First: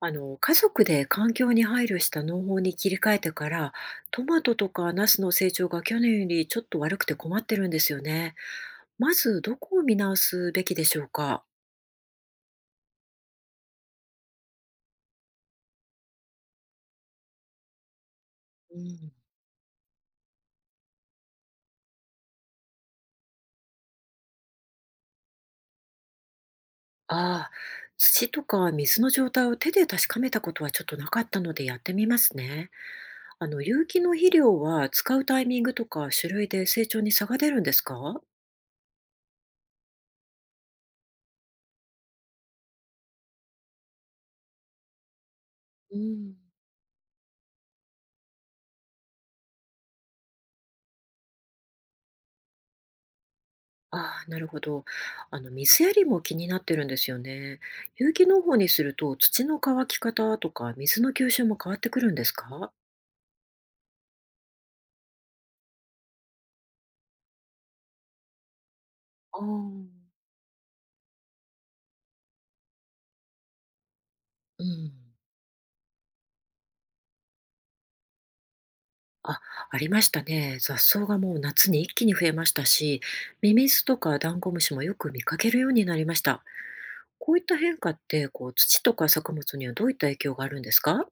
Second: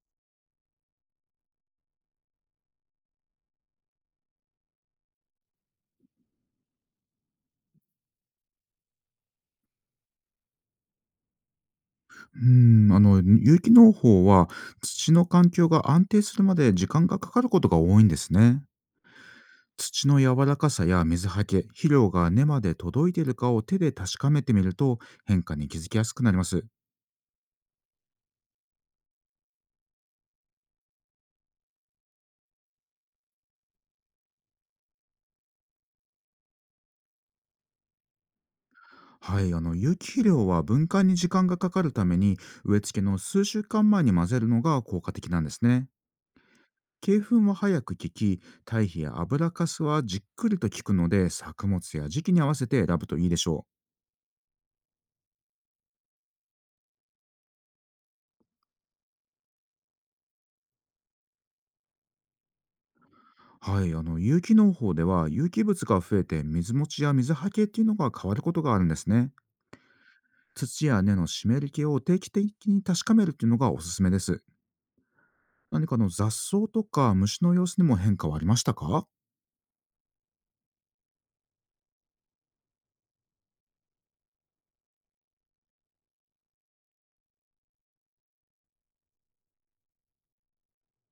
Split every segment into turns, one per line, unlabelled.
家族で環境に配慮した農法に切り替えてから、トマトとかナスの成長が去年よりちょっと悪くて困ってるんですよね。まず、どこを見直すべきでしょうか。
うん、有機農法は土の環境が安定するまで時間がかかることが多いんですね。
うん。
土の柔らかさや水はけ、肥料が根まで届いているかを手で確かめてみると変化に気づきやすくなります。
ああ、土とか水の状態を手で確かめたことはちょっとなかったのでやってみますね。有機の肥料は使うタイミングとか種類で成長に差が出るんですか？
はい、有機肥料は分解に時間がかかるために植え付けの数週間前に混ぜるのが効果的なんですね。
うん。
鶏粉は早く効き、堆肥や油かすはじっくりと効くので、作物や時期に合わせて選ぶといいでしょう。
ああ、なるほど。水やりも気になってるんですよね。有機農法にすると、土の乾き方とか、水の吸収も変わってくるんですか？
はい、有機農法では有機物が増えて水持ちや水はけっていうのが変わることがあるんですね。
ああ、
土や根の湿り気を定期的に確かめるっていうのがおすすめです。
うん。
何か雑草とか虫の様子にも変化はありましたか？
あ、ありましたね。雑草がもう夏に一気に増えましたし、ミミズとかダンゴムシもよく見かけるようになりました。こういった変化って、こう、土とか作物にはどういった影響があるんですか？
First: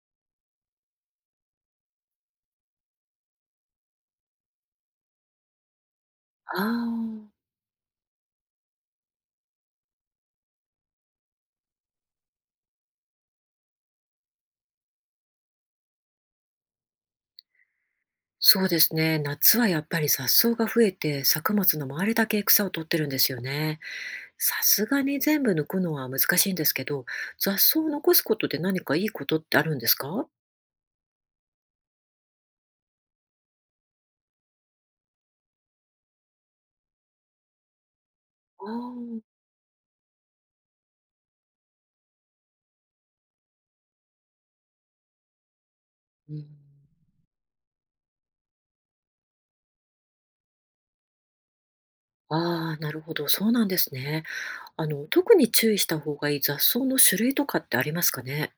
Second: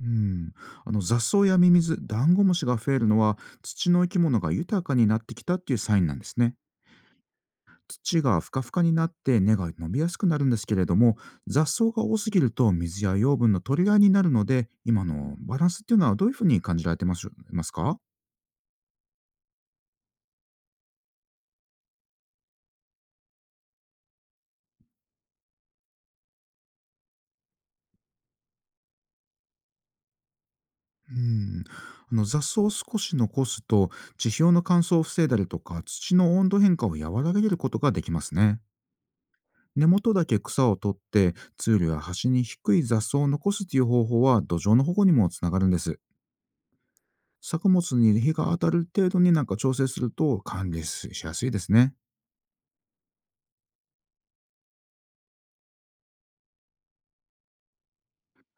うん、雑草やミミズ、ダンゴムシが増えるのは土の生き物が豊かになってきたっていうサインなんですね。
ああ。
土がふかふかになって根が伸びやすくなるんですけれども、雑草が多すぎると水や養分の取り合いになるので、今のバランスっていうのはどういうふうに感じられてますか？
そうですね。夏はやっぱり雑草が増えて、作物の周りだけ草を取ってるんですよね。さすがに全部抜くのは難しいんですけど、雑草を残すことで何かいいことってあるんですか？
うん、雑草を少し残すと地表の乾燥を防いだりとか土の温度変化を和らげることができますね。
ああ、
根元だけ草を取って、通路や端に低い雑草を残すという方法は土壌の保護にもつながるんです。
うん。
作物に日が当たる程度になんか調整すると管理しやすいですね。
ああ、なるほど、そうなんですね。特に注意した方がいい雑草の種類とかってありますかね？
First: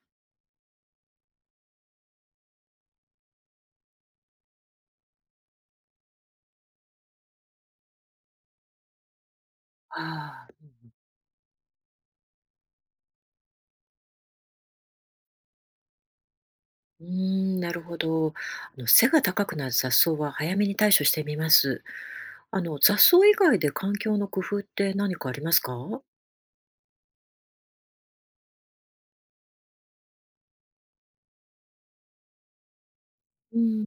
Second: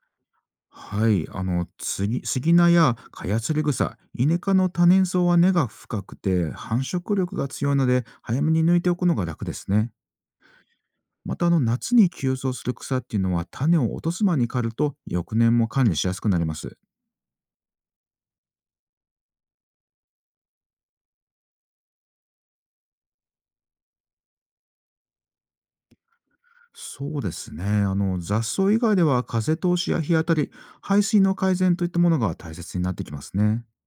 はい、スギナやカヤツリ草、イネ科の多年草は根が深くて繁殖力が強いので、早めに抜いておくのが楽ですね。
ああ、
また夏に急増する草っていうのは、種を落とす間に刈ると翌年も管理しやすくなります。
うーん、なるほど。背が高くなる雑草は早めに対処してみます。雑草以外で環境の工夫って何かありますか？
そうですね。雑草以外では風通しや日当たり、排水の改善といったものが大切になってきます
う
ね。
ん、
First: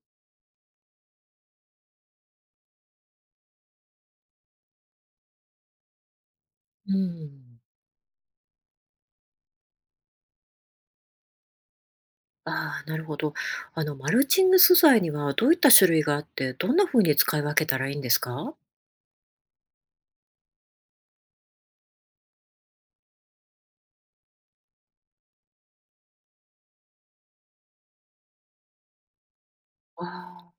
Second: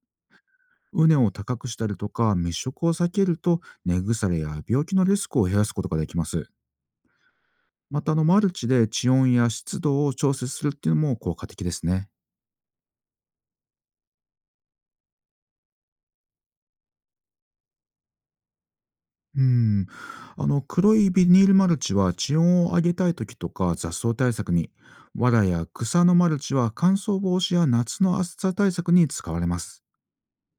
畝を高くしたりとか密植を避けると、根腐れや病気のリスクを減らすことができます。
うん。
またマルチで地温や湿度を調節するっていうのも効果的ですね。
ああ、なるほど。マルチング素材にはどういった種類があって、どんな風に使い分けたらいいんですか？
うん。黒いビニールマルチは地温を上げたい時とか雑草対策に、藁や草のマルチは乾燥防止や夏の暑さ対策に使われます。
ああ。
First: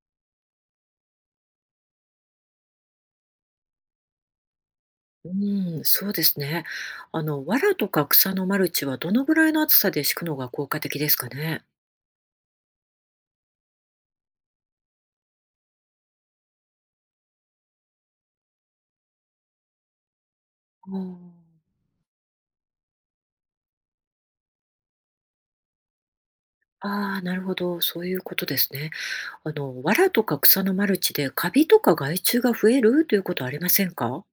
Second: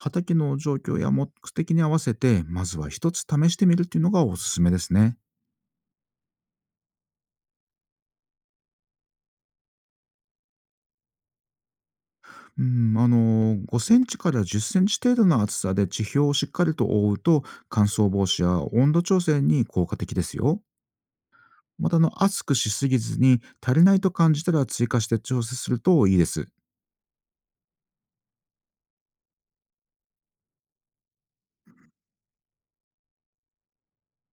畑の状況や目的に合わせて、まずは一つ試してみるっていうのがおすすめですね。
うん、そうですね。藁とか草のマルチはどのぐらいの厚さで敷くのが効果的ですかね？
うん、5センチから10センチ程度の厚さで地表をしっかりと覆うと、乾燥防止や温度調整に効果的ですよ。また熱くしすぎずに、足りないと感じたら追加して調整するといいです。
ああ、なるほど、そういうことですね。藁とか草のマルチでカビとか害虫が増えるということはありませんか？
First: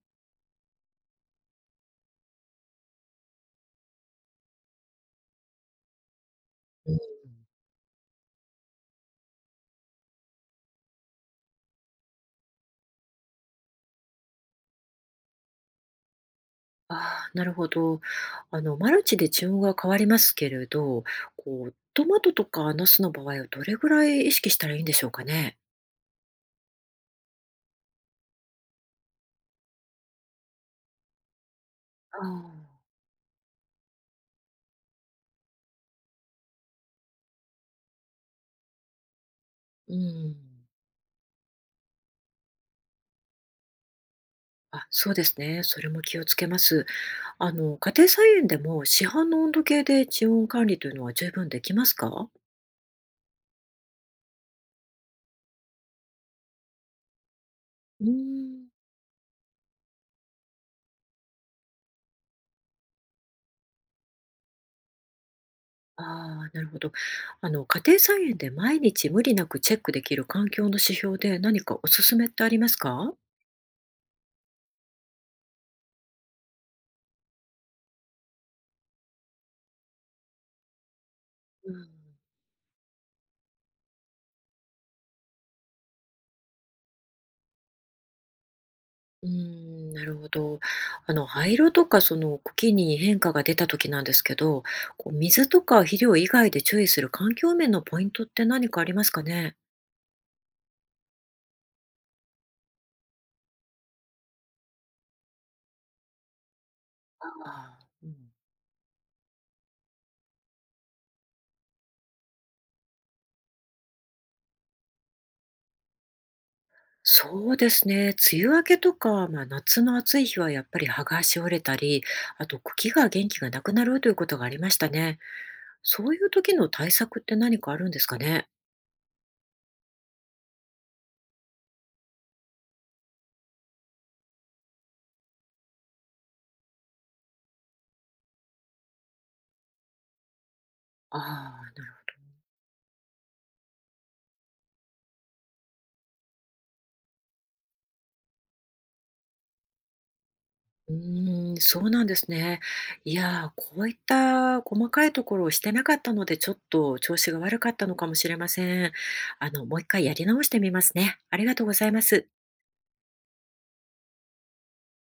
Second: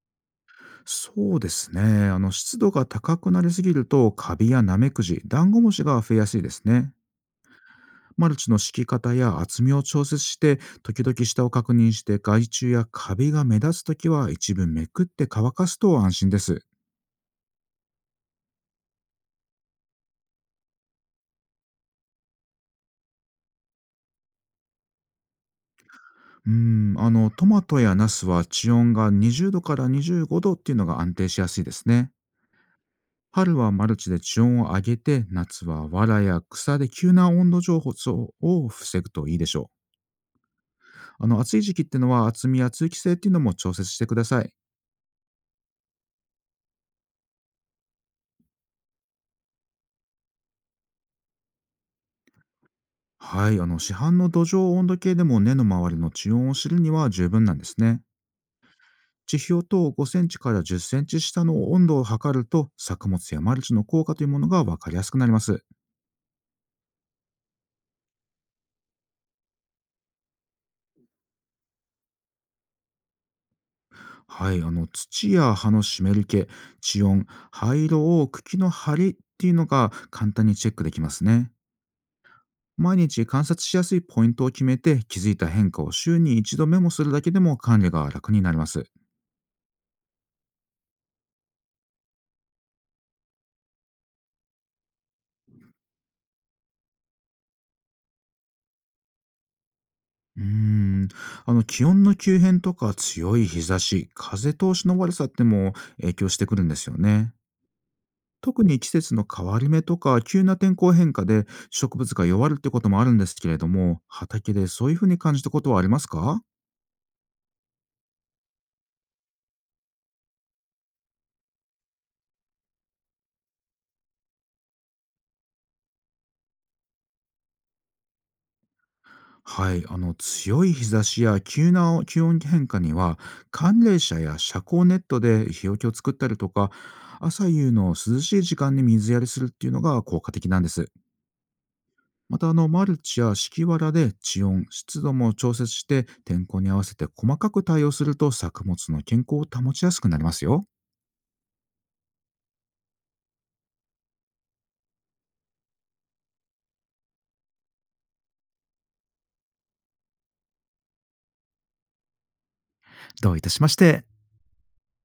そうですね。湿度が高くなりすぎるとカビやナメクジ、ダンゴムシが増えやすいですね。マルチの敷き方や厚みを調節して、時々下を確認して、害虫やカビが目立つときは一部めくって乾かすと安心です。
ああ、なるほど。マルチで気温が変わりますけれど、こう、トマトとかナスの場合はどれぐらい意識したらいいんでしょうかね？
うーん、トマトやナスは地温が20度から25度っていうのが安定しやすいですね。
ああ。
春はマルチで地温を上げて、夏は藁や草で急な温度上昇を防ぐといいでしょ
うん。
う。暑い時期ってのは厚みや通気性っていうのも調節してください。
あ、そうですね。それも気をつけます。家庭菜園でも市販の温度計で地温管理というのは十分できますか？
はい、市販の土壌温度計でも根の周りの地温を知るには十分なんですね。
うーん。
地表と5センチから10センチ下の温度を測ると、作物やマルチの効果というものが分かりやすくなります。
ああ、なるほど。家庭菜園で毎日無理なくチェックできる環境の指標で何かおすすめってありますか？
はい、土や葉の湿り気、地温、灰色を茎の張りっていうのが簡単にチェックできますね。
うん。
毎日観察しやすいポイントを決めて、気づいた変化を週に一度メモするだけでも管理が楽になります。
うーん、なるほど。灰色とかその茎に変化が出た時なんですけど、こう水とか肥料以外で注意する環境面のポイントって何かありますかね？
うーん、気温の急変とか強い日差し、風通しの悪さっても影響してくるんですよね。
ああ、うん。
特に季節の変わり目とか急な天候変化で植物が弱るってこともあるんですけれども、畑でそういうふうに感じたことはありますか？
そうですね。梅雨明けとか、まあ、夏の暑い日はやっぱり葉がしおれたり、あと茎が元気がなくなるということがありましたね。そういう時の対策って何かあるんですかね？
はい、強い日差しや急な気温変化には寒冷車や遮光ネットで日よけを作ったりとか、朝夕の涼しい時間に水やりするっていうのが効果的なんです。
ああー、なる。
またマルチや敷きわらで地温湿度も調節して、天候に合わせて細かく対応すると作物の健康を保ちやすくなりますよ。
うーん、そうなんですね。いやー、こういった細かいところをしてなかったので、ちょっと調子が悪かったのかもしれません。もう一回やり直してみますね。ありがとうございます。
どういたしまして。